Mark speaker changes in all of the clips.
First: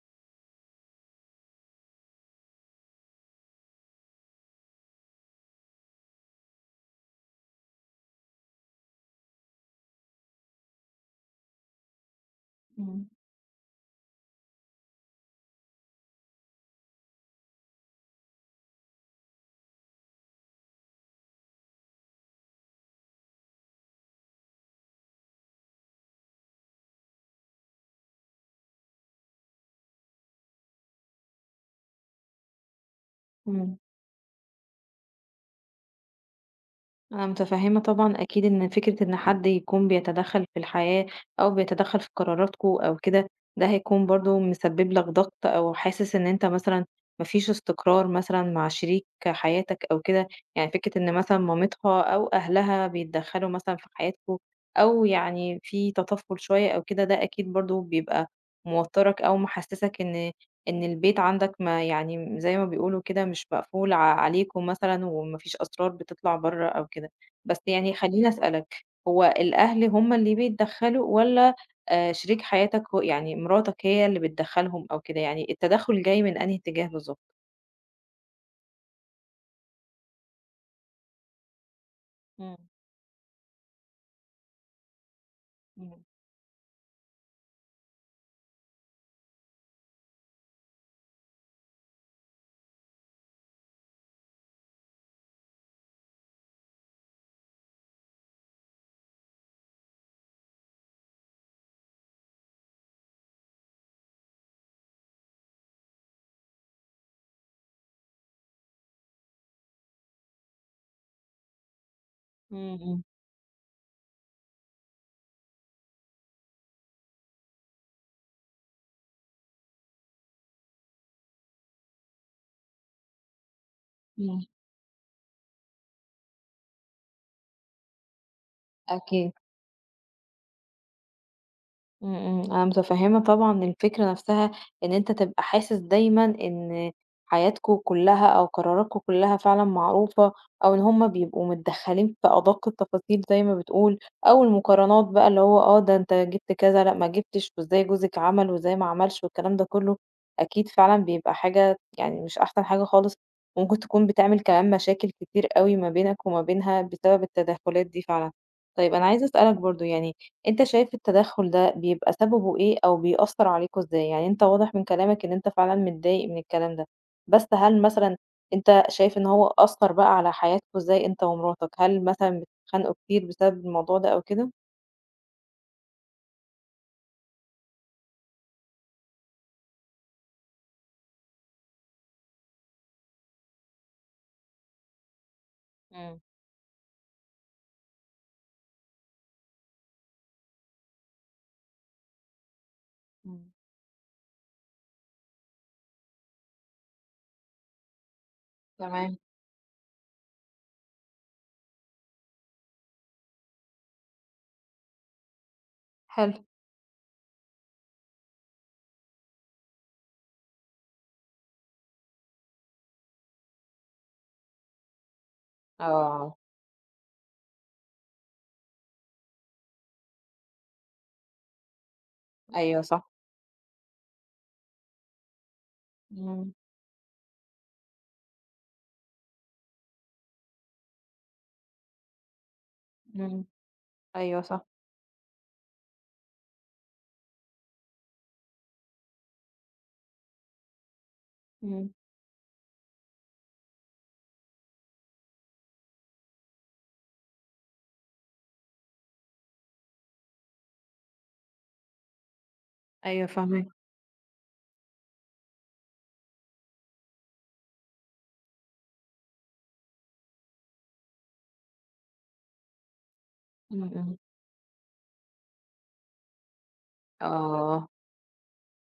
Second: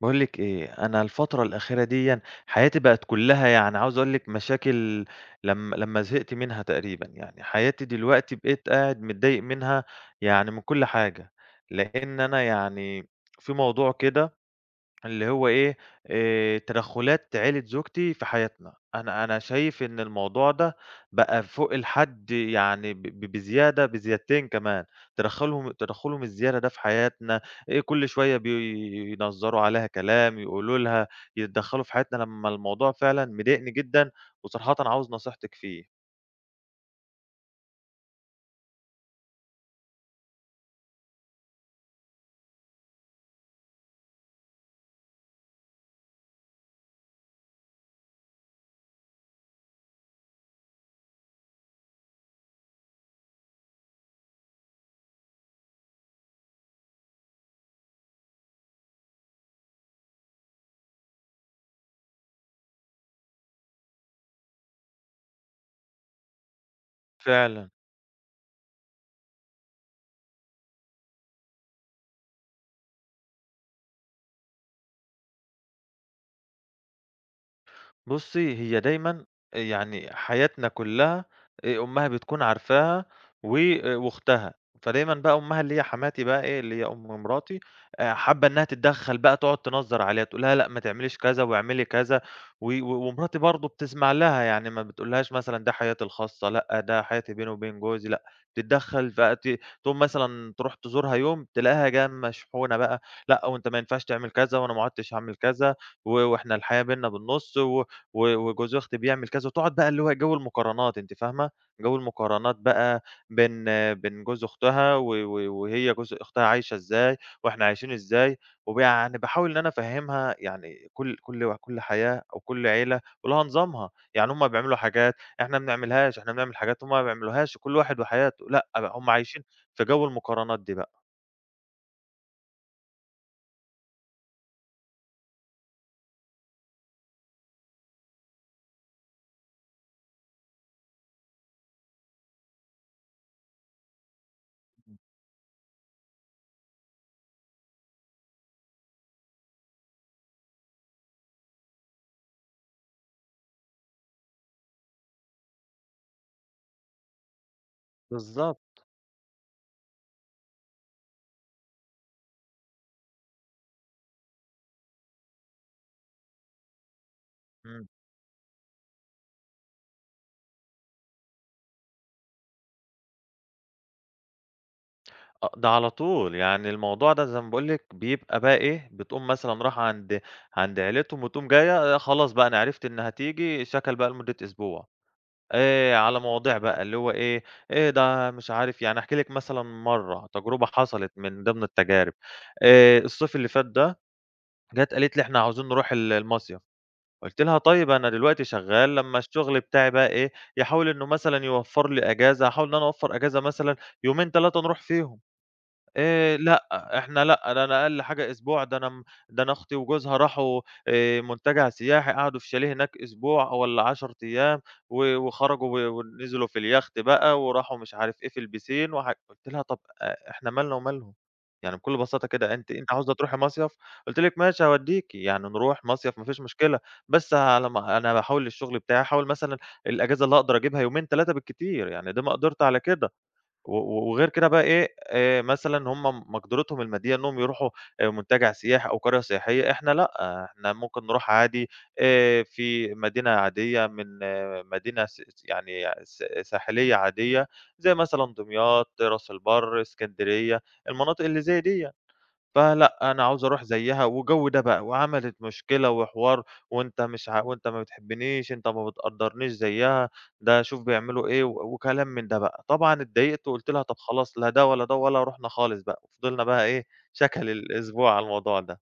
Speaker 1: باقول لِك إيه، أنا الفترة الأخيرة ديًا حياتي بقت كلّها يعني عاوز أقول لِك مشاكل لم لمّا زهقت منها تقريبًا، يعني حياتي دلوقتي بقيت قاعد متضايق منها يعني من كل حاجة، لإن أنا
Speaker 2: إمم،
Speaker 1: يعني في موضوع كده اللي هو إيه، تدخُّلات عيلة زوجتي في حياتنا. أنا شايف إن الموضوع ده بقى فوق الحد، يعني ب ب بزيادة بزيادتين كمان، تدخُّلهم الزيادة ده في حياتنا، كل شوية بينظّروا عليها كلام، يقولوا لها، يتدخّلوا في حياتنا، لمّا الموضوع فعلًا مضايقني
Speaker 2: إمم،
Speaker 1: جدًا وصراحةً عاوز نصيحتِك فيه.
Speaker 2: أنا متفهمة طبعًا أكيد إن فكرة إن حد يكون بيتدخل في الحياة أو بيتدخل في قراراتكم أو كده، ده هيكون برضه مسبب لك ضغط أو حاسس إن أنت مثلًا ما فيش استقرار مثلًا مع شريك حياتك أو كده، يعني فكرة إن مثلًا مامتها أو أهلها بيتدخلوا مثلًا في حياتكم أو يعني في تطفل شوية أو كده، ده أكيد برضه بيبقى موترك أو محسسك إن البيت عندك ما يعني زي ما بيقولوا كده مش مقفول عليكم مثلًا وما فيش أسرار بتطلع برّه أو كده، بس
Speaker 1: فعلًا.
Speaker 2: يعني خلّيني أسألك، هو الأهل هم اللي بيتدخّلوا والّا شريك حياتك هو يعني مراتك هي اللي بتدخّلهم أو كده، يعني التدخُّل جاي من أنهي اتجاه بالضبط؟
Speaker 1: بُصّي، هي دايمًا يعني حياتنا كُلّها أمّها بتكون
Speaker 2: إمم،
Speaker 1: عارفاها و وأختها، فدايمًا بقى أمّها اللي هي
Speaker 2: إمم،
Speaker 1: حماتي بقى إيه، اللي هي أم مراتي حابة إنّها تتدخّل، بقى تقعد تنظّر عليها، تقول لها لأ ما تعمليش كذا واعملي كذا، و و ومراتي برضه بتسمع لها، يعني ما بتقولهاش مثلًا ده حياتي الخاصة، لأ ده حياتي بيني وبين جوزي. لأ تتدخّل بقى، تقوم مثلًا تروح تزورها يوم تلاقيها جاية مشحونة بقى، لأ وأنت ما ينفعش تعمل كذا وأنا ما عُدتش هاعمل كذا وإحنا الحياة بيننا بالنُص و و وجوز أختي بيعمل كذا، وتقعد بقى اللي هو جو المقارنات، أنتِ فاهمة، جو المقارنات
Speaker 2: إمم،
Speaker 1: بقى
Speaker 2: إمم،
Speaker 1: بين جوز أختها و و وهي جوز أختها عايشة إزاي، وإحنا عايشين إزاي. ويعني باحاول إن أنا أفهّمها، يعني كل حياة أو كل عيلة ولها نظامها، يعني
Speaker 2: إمم،
Speaker 1: هُم بيعملوا حاجات إحنا ما بنعملهاش، إحنا بنعمل حاجات هُم ما بيعملوهاش، كل واحد وحياته، لأ بقى هُم
Speaker 2: أكيد.
Speaker 1: عايشين في جو المقارنات دي بقى.
Speaker 2: إمم، إمم، أنا متفهمة طبعًا الفكرة نفسها إن أنت تبقى حاسس دايمًا إن حياتكم كلها أو قراراتكم كلها فعلًا معروفة، أو إن هُم بيبقوا متدخلين في أدق التفاصيل زي ما بتقول، أو المقارنات بقى اللي هو آه، ده أنت جبت كذا، لأ ما جبتش، وإزاي جوزِك عمل وإزاي ما عملش والكلام ده كله، أكيد فعلًا بيبقى حاجة يعني مش أحسن حاجة خالص، وممكن تكون بتعمل كمان مشاكل كتير أوي ما بينك وما بينها بسبب التدخلات دي فعلًا.
Speaker 1: بالضبط.
Speaker 2: طيب أنا عايزة أسألك برضه يعني أنت شايف التدخُّل ده بيبقى سببه إيه أو بيأثّر عليكم إزاي؟ يعني أنت واضح من كلامك إن أنت فعلًا متضايق من الكلام ده، بس هل
Speaker 1: إمم.
Speaker 2: مثلًا أنت شايف إن هو أثّر بقى على حياتكم إزاي أنت ومراتك؟ هل مثلًا بتتخانقوا كتير بسبب الموضوع ده أو كده؟
Speaker 1: آه، ده على طول، يعني الموضوع ده زي ما باقول لِك بيبقى بقى إيه، بتقوم مثلًا رايحة عند عيلتهم وتقوم جاية، آه، خلاص بقى أنا عرفت إنها هتيجي، شكل بقى لمدة أسبوع، على
Speaker 2: إمم،
Speaker 1: مواضيع بقى اللي هو إيه، إيه ده مش عارف، يعني هاحكي لِك مثلًا مرّة تجربة حصلت من ضمن التجارب. الصيف اللي
Speaker 2: إمم،
Speaker 1: فات ده جات قالت لي: "إحنا عاوزين نروح المصيف." قُلت لها: "طيب أنا دلوقتي شغال،
Speaker 2: تمام،
Speaker 1: لمّا الشغل بتاعي بقى إيه، يحاول إنه مثلًا يوفّر لي أجازة، هاحاول إن أنا أوفّر أجازة مثلًا يومين 3 نروح فيهم."
Speaker 2: حلو.
Speaker 1: لأ، إحنا لأ، ده أنا أقل حاجة أسبوع، ده أنا أختي وجوزها راحوا منتجع سياحي، قعدوا في شاليه هناك أسبوع والّا 10 أيام وخرجوا
Speaker 2: آه،
Speaker 1: ونزلوا في اليخت بقى وراحوا مش عارف إيه في البيسين، قُلت لها: "طب إحنا مالنا ومالهم؟" يعني بكل بساطة كده، أنتِ
Speaker 2: أيوه
Speaker 1: أنتِ
Speaker 2: صح،
Speaker 1: عاوزة تروحي مصيف، قُلت لِك ماشي هاوديكِ، يعني نروح مصيف ما فيش
Speaker 2: إمم،
Speaker 1: مشكلة، بس على ما أنا باحاول الشغل بتاعي أحاول مثلًا الأجازة اللي أقدر أجيبها يومين 3 بالكتير، يعني دي مقدرتي على كده.
Speaker 2: إمم،
Speaker 1: و و وغير
Speaker 2: أيوه
Speaker 1: كده بقى
Speaker 2: صح،
Speaker 1: إيه، مثلًا هم مقدرتهم المادية إنّهم يروحوا منتجع سياحي أو قرية سياحية، إحنا لأ، آه، إحنا ممكن نروح عادي
Speaker 2: إمم،
Speaker 1: في مدينة عادية، من آه، مدينة س س يعني س ساحلية عادية، زي مثلًا دمياط، راس البر، إسكندرية، المناطق اللي زي ديّة. فلأ، أنا
Speaker 2: أيوه
Speaker 1: عاوز أروح
Speaker 2: فاهماك،
Speaker 1: زيّها وجَو ده بقى، وعملت مشكلة وحوار، وأنت مش ع وأنت ما بتحبنيش، أنت ما بتقدّرنيش زيّها، ده شوف بيعملوا إيه، وكلام من ده بقى. طبعًا اتضايقت وقُلت لها
Speaker 2: إمم،
Speaker 1: طب
Speaker 2: إمم،
Speaker 1: خلاص لا ده ولا ده ولا رُحنا خالص بقى، وفضلنا بقى إيه، شَكَل
Speaker 2: آه.
Speaker 1: الأسبوع على الموضوع ده.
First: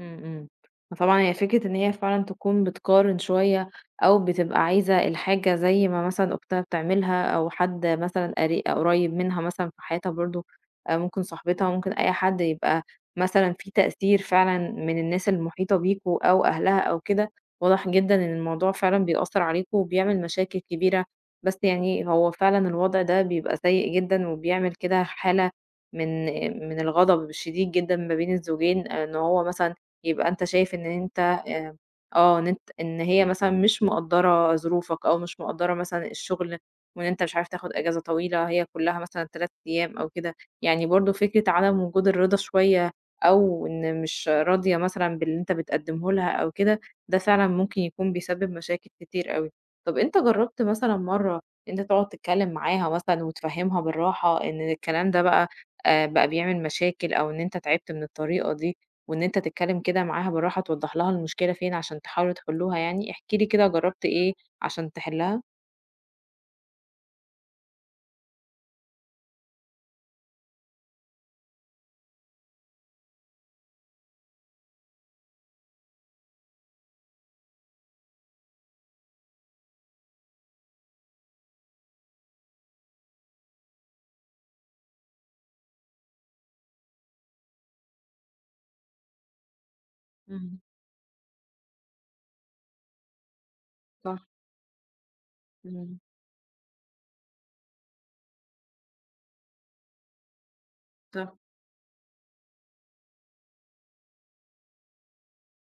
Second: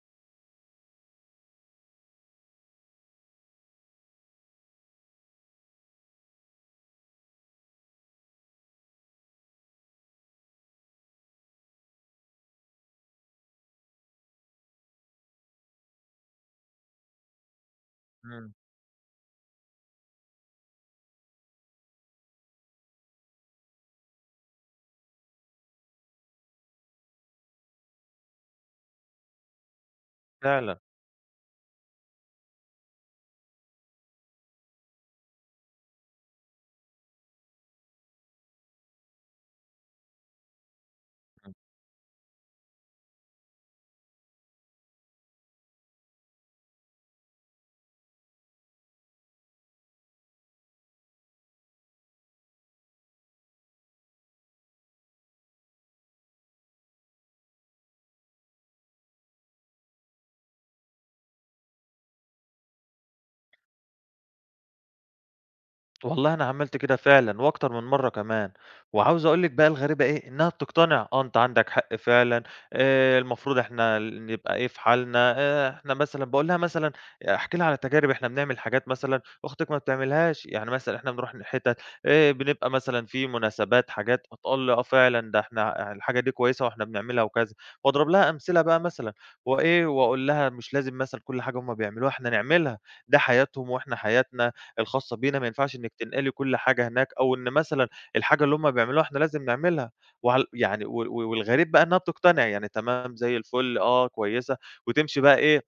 Speaker 2: إمم، إمم. فطبعًا هي فكرة إن هي فعلًا تكون بتقارن شوية أو بتبقى عايزة الحاجة زي ما مثلًا أختها بتعملها أو حد مثلًا قريب منها مثلًا في حياتها برضه ممكن صاحبتها، ممكن أي حد يبقى مثلًا في تأثير فعلًا من الناس المحيطة بيكم أو أهلها أو كده، واضح جدًا إن
Speaker 1: إمم،
Speaker 2: الموضوع فعلًا بيأثّر عليكم وبيعمل مشاكل كبيرة، بس يعني هو فعلًا الوضع ده بيبقى سيء جدًا وبيعمل كده حالة من من الغضب الشديد جدًا ما بين الزوجين، آه، إن هو مثلًا يبقى أنت شايف
Speaker 1: فعلًا.
Speaker 2: إن أنت آآ آه، إن أنت إن هي مثلًا مش مقدّرة ظروفك أو مش مقدّرة مثلًا الشغل، وإن أنت مش عارف تاخد إجازة طويلة، هي كلّها مثلًا 3 أيام أو كده، يعني برضه فكرة عدم وجود الرضا شوية أو إن مش راضية مثلًا باللي أنت بتقدّمه لها أو كده، ده فعلًا ممكن يكون بيسبب مشاكل كتير أوي. طَب أنت جرّبت مثلًا مرّة إن أنت تقعد تتكلّم معاها مثلًا وتفهّمها بالراحة إن الكلام ده بقى بقى بيعمل مشاكل أو إن أنت تعبت من الطريقة دي، وإن أنت تتكلم كده معاها بالراحة توضّح لها المشكلة فين عشان تحاولوا تحلّوها يعني، احكِ لي كده جرّبت إيه عشان تحلّها؟
Speaker 1: والله أنا عملت كده فعلًا وأكتر من مرّة كمان، وعاوز أقول لِك بقى الغريبة إيه، إنها بتقتنع، آه أنت عندك حق فعلًا، المفروض إحنا نبقى إيه في حالنا، إحنا مثلًا باقول لها مثلًا أحكي لها على تجارب، إحنا بنعمل حاجات مثلًا أختك ما بتعملهاش، يعني مثلًا إحنا بنروح حتت، بنبقى مثلًا في مناسبات حاجات، فتقول لي آه فعلًا ده إحنا الحاجة دي كويسة وإحنا بنعملها وكذا، وأضرب لها أمثلة بقى مثلًا، وإيه وأقول لها
Speaker 2: إمم،
Speaker 1: مش لازم مثلًا كل حاجة هُم بيعملوها إحنا نعملها، ده حياتهم وإحنا
Speaker 2: صح،
Speaker 1: حياتنا الخاصة بينا، ما ينفعش إنِّك
Speaker 2: إمم.
Speaker 1: تنقلي كل حاجة هناك، أو إن مثلًا الحاجة اللي هُم بيعملوها إحنا لازم نعملها. وعل يعني و و
Speaker 2: صح.
Speaker 1: والغريب بقى إنها بتقتنع، يعني تمام زي الفل، آه كويسة، وتمشي بقى إيه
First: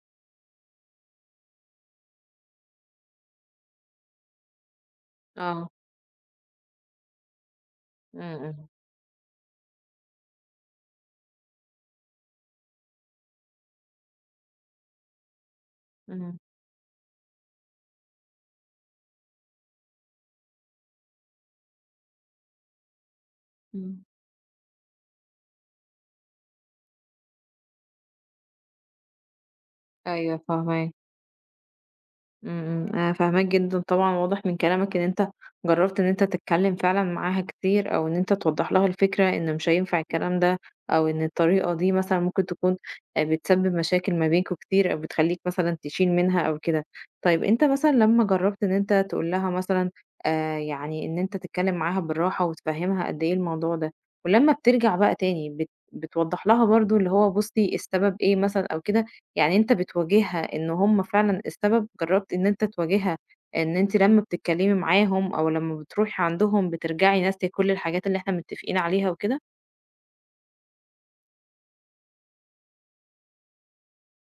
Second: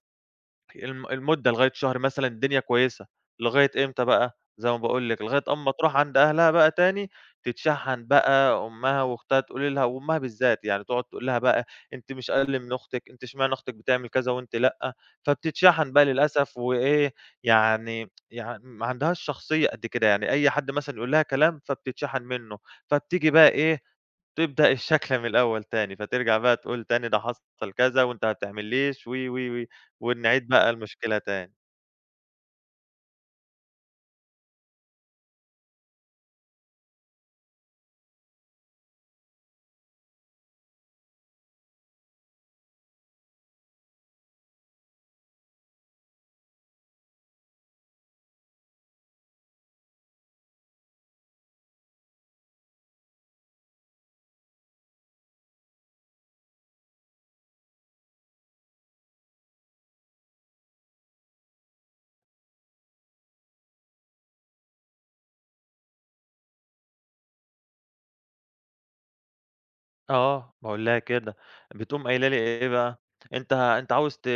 Speaker 1: المدة لغاية شهر مثلًا الدنيا كويسة، لغاية إمتى بقى؟ زي ما باقول لِك، لغاية
Speaker 2: آه،
Speaker 1: أمّا تروح عند أهلها بقى تاني، تتشحن
Speaker 2: إمم،
Speaker 1: بقى
Speaker 2: إمم،
Speaker 1: أمها وأختها تقول لها، وأمها بالذات يعني تقعد تقول لها بقى أنتِ مش أقل من أختِك، أنتِ اشمعنى أختِك بتعمل كذا وأنتِ لأ، فبتتشحن بقى
Speaker 2: إمم.
Speaker 1: للأسف وإيه، يعني ما عندهاش شخصية قد كده، يعني أي حد مثلًا يقول لها كلام فبتتشحن منه، فبتيجي بقى إيه،
Speaker 2: إمم.
Speaker 1: تبدأ الشكْلَة من الأول تاني، فترجع بقى تقول تاني ده حصل كذا وأنت ما بتعملّيش و، و، و،
Speaker 2: أيوه
Speaker 1: ونعيد بقى
Speaker 2: فاهماك.
Speaker 1: المشكلة تاني.
Speaker 2: إمم، إمم، أنا فاهماك جدًا طبعًا، واضح من كلامك إن أنت جرّبت إن أنت تتكلّم فعلًا معاها كتير، أو إن أنت توضّح لها الفكرة إن مش هينفع الكلام ده، أو إن الطريقة دي مثلًا ممكن تكون بتسبب مشاكل ما بينكم كتير، أو بتخلّيك مثلًا تشيل منها أو كده. طيب أنت مثلًا لمّا جرّبت إن أنت تقول لها مثلًا يعني إن أنت تتكلّم معاها بالراحة وتفهّمها قد إيه الموضوع ده، ولمّا بترجع بقى تاني بتوضّح لها برضه اللي هو بُصّي السبب إيه مثلًا أو كده، يعني أنت بتواجهها إن هم فعلًا السبب؟ جرّبت إن أنت تواجهها إن أنتِ لمّا بتتكلّمي معاهم أو لمّا بتروحي عندهم بترجعي ناسية كل الحاجات اللي إحنا متّفقين عليها وكده؟
Speaker 1: آه، باقول لها كده، بتقوم قايلة لي إيه بقى، أنت عاوز ت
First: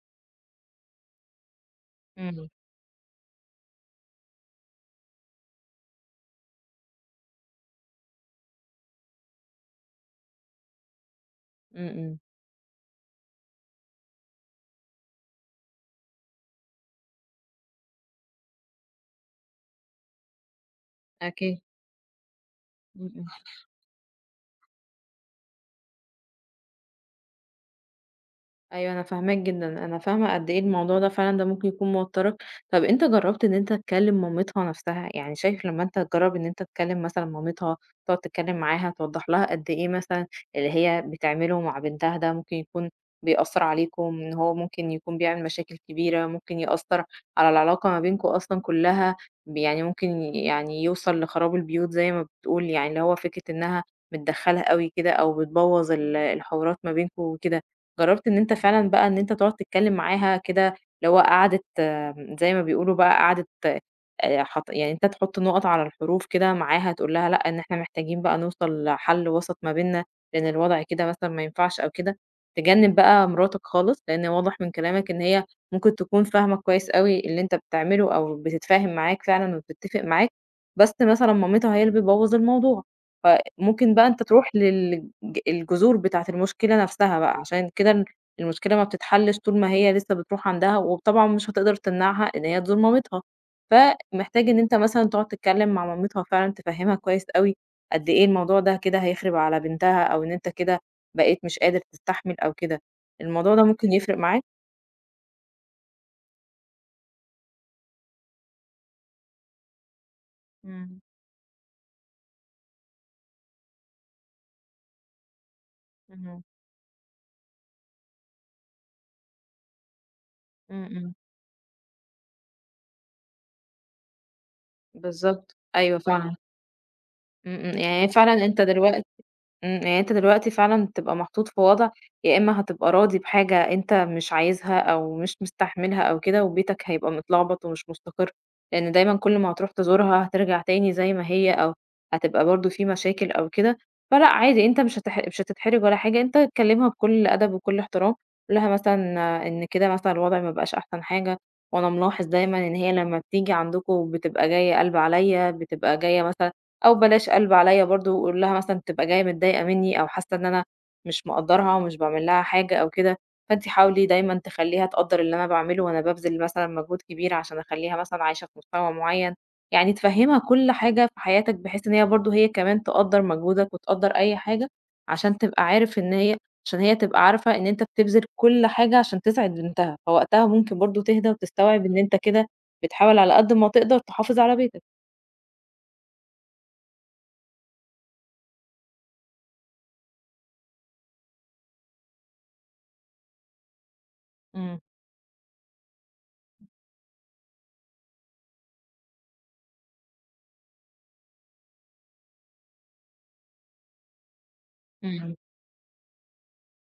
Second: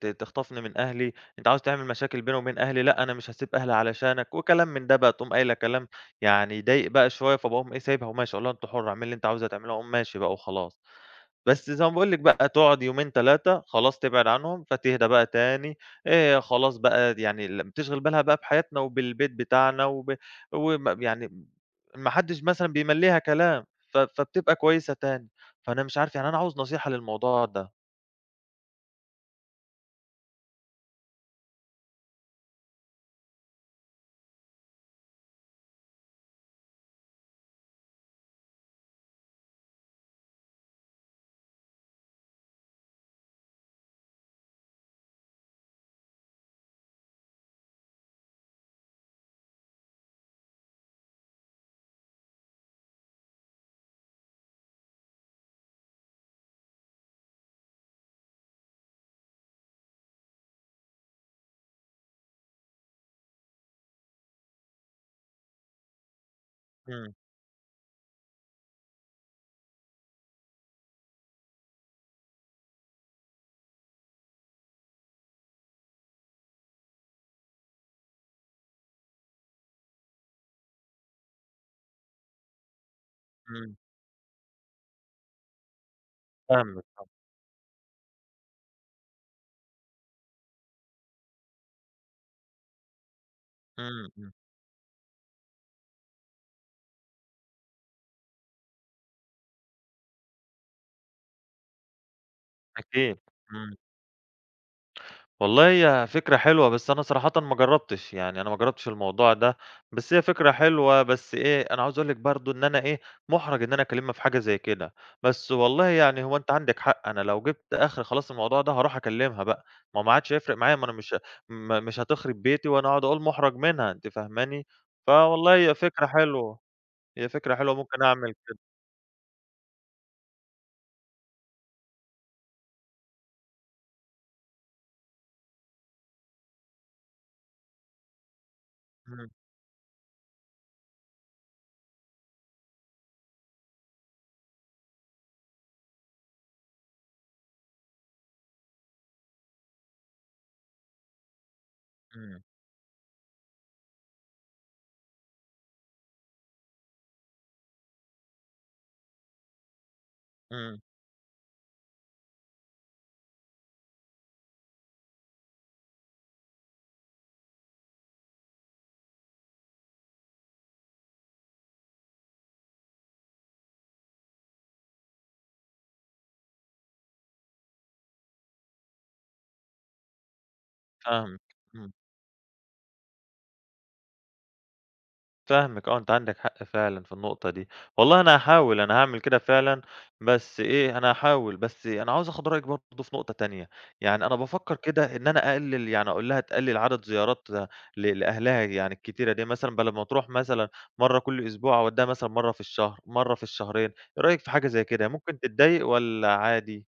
Speaker 1: ت تخطفني من أهلي، أنت عاوز تعمل مشاكل بيني
Speaker 2: إمم.
Speaker 1: وبين أهلي، لأ أنا مش هاسيب أهلي علشانك، وكلام من ده بقى، تقوم قايلة كلام يعني يضايق بقى شوية، فباقوم إيه سايبها وماشي، أقول لها أنتِ حُرّة، اعملي اللي أنتِ عاوزاه تعمليه، أقوم ماشي بقى وخلاص. بس زي
Speaker 2: إمم،
Speaker 1: ما باقول لِك
Speaker 2: إمم.
Speaker 1: بقى تقعد يومين 3 خلاص تبعد عنهم، فتهدى بقى تاني، خلاص بقى يعني بتشغل بالها بقى بحياتنا وبالبيت بتاعنا وب وم يعني
Speaker 2: أكيد.
Speaker 1: ما حدش مثلًا
Speaker 2: إمم،
Speaker 1: بيملّيها
Speaker 2: إمم.
Speaker 1: كلام. فبتبقى كويسة تاني، فأنا مش عارف، يعني أنا عاوز نصيحة للموضوع ده.
Speaker 2: أيوه أنا فاهماك جدًا، أنا فاهمة قد إيه الموضوع ده فعلًا ده ممكن يكون موتّرك. طَب أنت جرّبت إن أنت تكلّم مامتها نَفْسها؟ يعني شايف لمّا أنت تجرّب إن أنت تكلّم مثلًا مامتها، تقعد تتكلّم معاها، توضّح لها قد إيه مثلًا اللي هي بتعمله مع بنتها ده ممكن يكون بيأثّر عليكم، إن هو ممكن يكون بيعمل مشاكل كبيرة، ممكن يأثّر على العلاقة ما بينكم أصلًا كُلّها، يعني ممكن يعني يوصل لخراب البيوت زي ما بتقول، يعني اللي هو فكرة إنها متدخّلة أوي كده أو بتبوّظ الحوارات ما بينكم وكده. جرّبت إن أنت فعلًا بقى إن أنت تقعد تتكلّم معاها كده، اللي هو قعدة زي ما بيقولوا بقى قعدة حط يعني أنت تحُط نُقَط على الحروف كده معاها،
Speaker 1: إمم،
Speaker 2: تقول لها لأ، إن إحنا محتاجين بقى نوصل لحَل وسَط ما بيننا، لإن الوضع كده مثلًا ما ينفعش أو كده. تجنّب بقى مراتك خالص، لإن واضح من كلامك إن هي ممكن تكون فاهمة كويس أوي اللي أنت بتعمله أو بتتفاهم معاك فعلًا وبتتّفق معاك، بس مثلًا مامتها هي اللي بتبوّظ الموضوع. ف
Speaker 1: إمم،
Speaker 2: ممكن بقى أنت تروح للج الجذور بتاعة
Speaker 1: فاهمِك،
Speaker 2: المشكلة نفسها بقى، عشان كده المشكلة ما بتتحلش طول ما هي لسه بتروح عندها، وطبعًا مش هتقدر تمنعها إن هي تزور مامتها،
Speaker 1: إمم، إمم،
Speaker 2: فمحتاج إن أنت مثلًا تقعد تتكلم مع مامتها فعلًا تفهمها كويس أوي قد إيه الموضوع ده كده هيخرب على بنتها، أو إن أنت كده بقيت مش قادر تستحمل أو كده،
Speaker 1: أكيد،
Speaker 2: الموضوع ده
Speaker 1: إمم.
Speaker 2: ممكن يفرق معاك؟
Speaker 1: والله هي فكرة حلوة، بس أنا صراحةً ما جرّبتش، يعني أنا ما جرّبتش الموضوع ده، بس هي فكرة
Speaker 2: إمم،
Speaker 1: حلوة، بس إيه، أنا عاوز أقول لِك برضه إن أنا إيه، مُحرَج إن أنا أكلّمها في حاجة زي كده، بس والله يعني هو
Speaker 2: اهم،
Speaker 1: أنتِ عندِك حق، أنا لو جِبت آخري خلاص الموضوع ده هاروح أكلّمها بقى، ما هو ما عادش هيفرق معايا، ما
Speaker 2: إمم،
Speaker 1: أنا مش
Speaker 2: إمم،
Speaker 1: مش هتخرب بيتي وأنا أقعد أقول مُحرَج منها، أنتِ فاهماني؟ فوالله
Speaker 2: بالضبط،
Speaker 1: هي
Speaker 2: أيوه
Speaker 1: فكرة
Speaker 2: فعلًا،
Speaker 1: حلوة. هي
Speaker 2: إمم،
Speaker 1: فكرة حلوة
Speaker 2: إمم،
Speaker 1: ممكن
Speaker 2: يعني
Speaker 1: أعمل
Speaker 2: فعلًا
Speaker 1: كده،
Speaker 2: أنت دلوقتي إمم، يعني أنت دلوقتي فعلًا بتبقى محطوط في وضع يا إما هتبقى راضي بحاجة أنت مش عايزها أو مش مستحملها أو كده، وبيتك هيبقى متلخبط ومش مستقر، لأن دايمًا
Speaker 1: إمم،
Speaker 2: كل ما هتروح تزورها هترجع تاني زي ما هي أو هتبقى برضه في مشاكل أو كده، فلأ عادي أنت مش هتح مش هتتحرج ولا حاجة، أنت كلمها بكل أدب وكل احترام، قُل لها مثلًا آه، إن كده مثلًا الوضع ما بقاش أحسن حاجة، وأنا ملاحظ
Speaker 1: إمم،
Speaker 2: دايمًا إن هي لمّا بتيجي عندكم بتبقى جاية قلب عليَّ، بتبقى جاية مثلًا أو بلاش قلب عليّا برضه، وقُل لها مثلًا تبقى جاية متضايقة منّي أو حاسة إن أنا
Speaker 1: إمم،
Speaker 2: مش مقدّرها ومش باعمل لها حاجة أو كده، فأنتِ حاولي دايمًا تخلّيها تقدّر اللي أنا باعمله وأنا بابذل مثلًا مجهود كبير عشان أخلّيها مثلًا عايشة في مستوى معيّن، يعني تفهّمها كل حاجة في حياتك بحيث إن هي برضه هي كمان تقدّر مجهودك وتقدّر أي حاجة، عشان تبقى عارف إن هي عشان هي تبقى عارفة إن أنت بتبذل كل حاجة عشان تسعد بنتها، فوقتها ممكن برضه تهدى
Speaker 1: فاهمِك،
Speaker 2: وتستوعب
Speaker 1: إمم،
Speaker 2: إن أنت كده بتحاول على قد ما تقدر تحافظ على بيتك.
Speaker 1: فاهمِك آه، أنتِ عندِك حق فعلًا في النقطة دي، والله أنا هاحاول أنا هاعمل كده فعلًا، بس إيه أنا هاحاول، بس أنا عاوز آخد رأيِك برضه في نقطة تانية، يعني أنا بافكر كده إن أنا أقلل، يعني أقول لها تقلل عدد زيارات لأهلها يعني الكتيرة دي، مثلًا بدل ما تروح مثلًا مرة كل أسبوع أودّيها مثلًا مرة في الشهر، مرة في الشهرين، إيه رأيك في حاجة زي كده،
Speaker 2: إمم.
Speaker 1: ممكن تتضايق والّا عادي؟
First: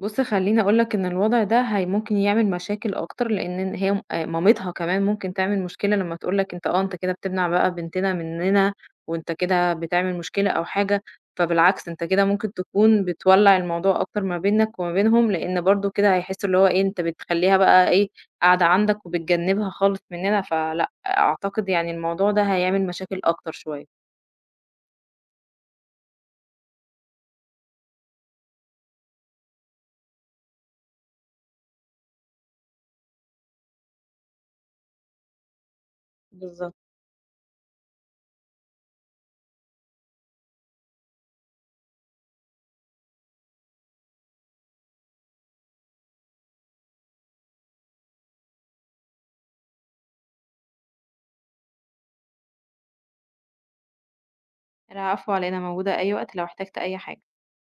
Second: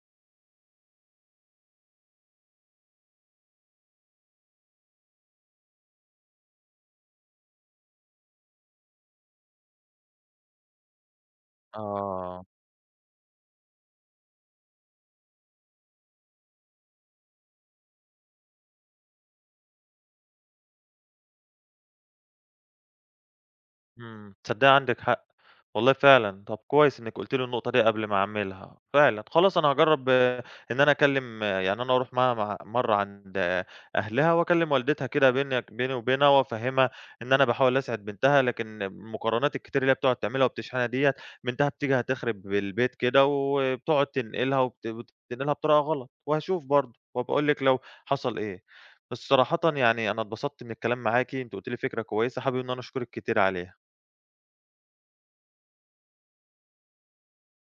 Speaker 2: بُص خلّيني أقول لك إن الوضع ده هي ممكن يعمل مشاكل أكتر، لإن إن هي مامتها كمان ممكن تعمل مشكلة لمّا تقول لك أنت آه، أنت كده بتمنع بقى بنتنا مننا، وأنت كده بتعمل مشكلة أو حاجة، فبالعكس أنت كده
Speaker 1: آه.
Speaker 2: ممكن تكون بتولّع الموضوع أكتر ما بينك وما بينهم، لإن برضه كده هيحسّوا اللي هو إيه، أنت بتخلّيها بقى إيه، قاعدة عندك وبتجنّبها خالص مننا، فلأ، أعتقد يعني الموضوع ده هيعمل مشاكل أكتر شوية.
Speaker 1: إمم، تصدّقي عندِك حق، والله فعلًا. طب كويس إنِّك قُلتِ لي النقطة دي قبل ما أعملها، فعلًا. خلاص أنا هاجرّب إن أنا أكلّم، يعني أنا أروح معاها مرّة عند أهلها وأكلّم والدتها كده بيني وبينها
Speaker 2: بالضبط.
Speaker 1: وأفهّمها إن أنا باحاول أسعد بنتها، لكن المقارنات الكتير اللي هي بتقعد تعملها وبتشحنها ديّة، بنتها بتيجي هتخرب البيت كده، وبتقعد تنقلها بتنقلها بطريقة غلط، وهاشوف برضه وهابقى أقول لِك لو حصل إيه. بس صراحةً يعني أنا اتبسطت من الكلام معاكِ، أنتِ قُلتِ لي فكرة كويسة، حابب إن أنا أشكرِك كتير عليها.
Speaker 2: العفو على إيه، أنا موجودة أي وقت لو احتجت أي حاجة.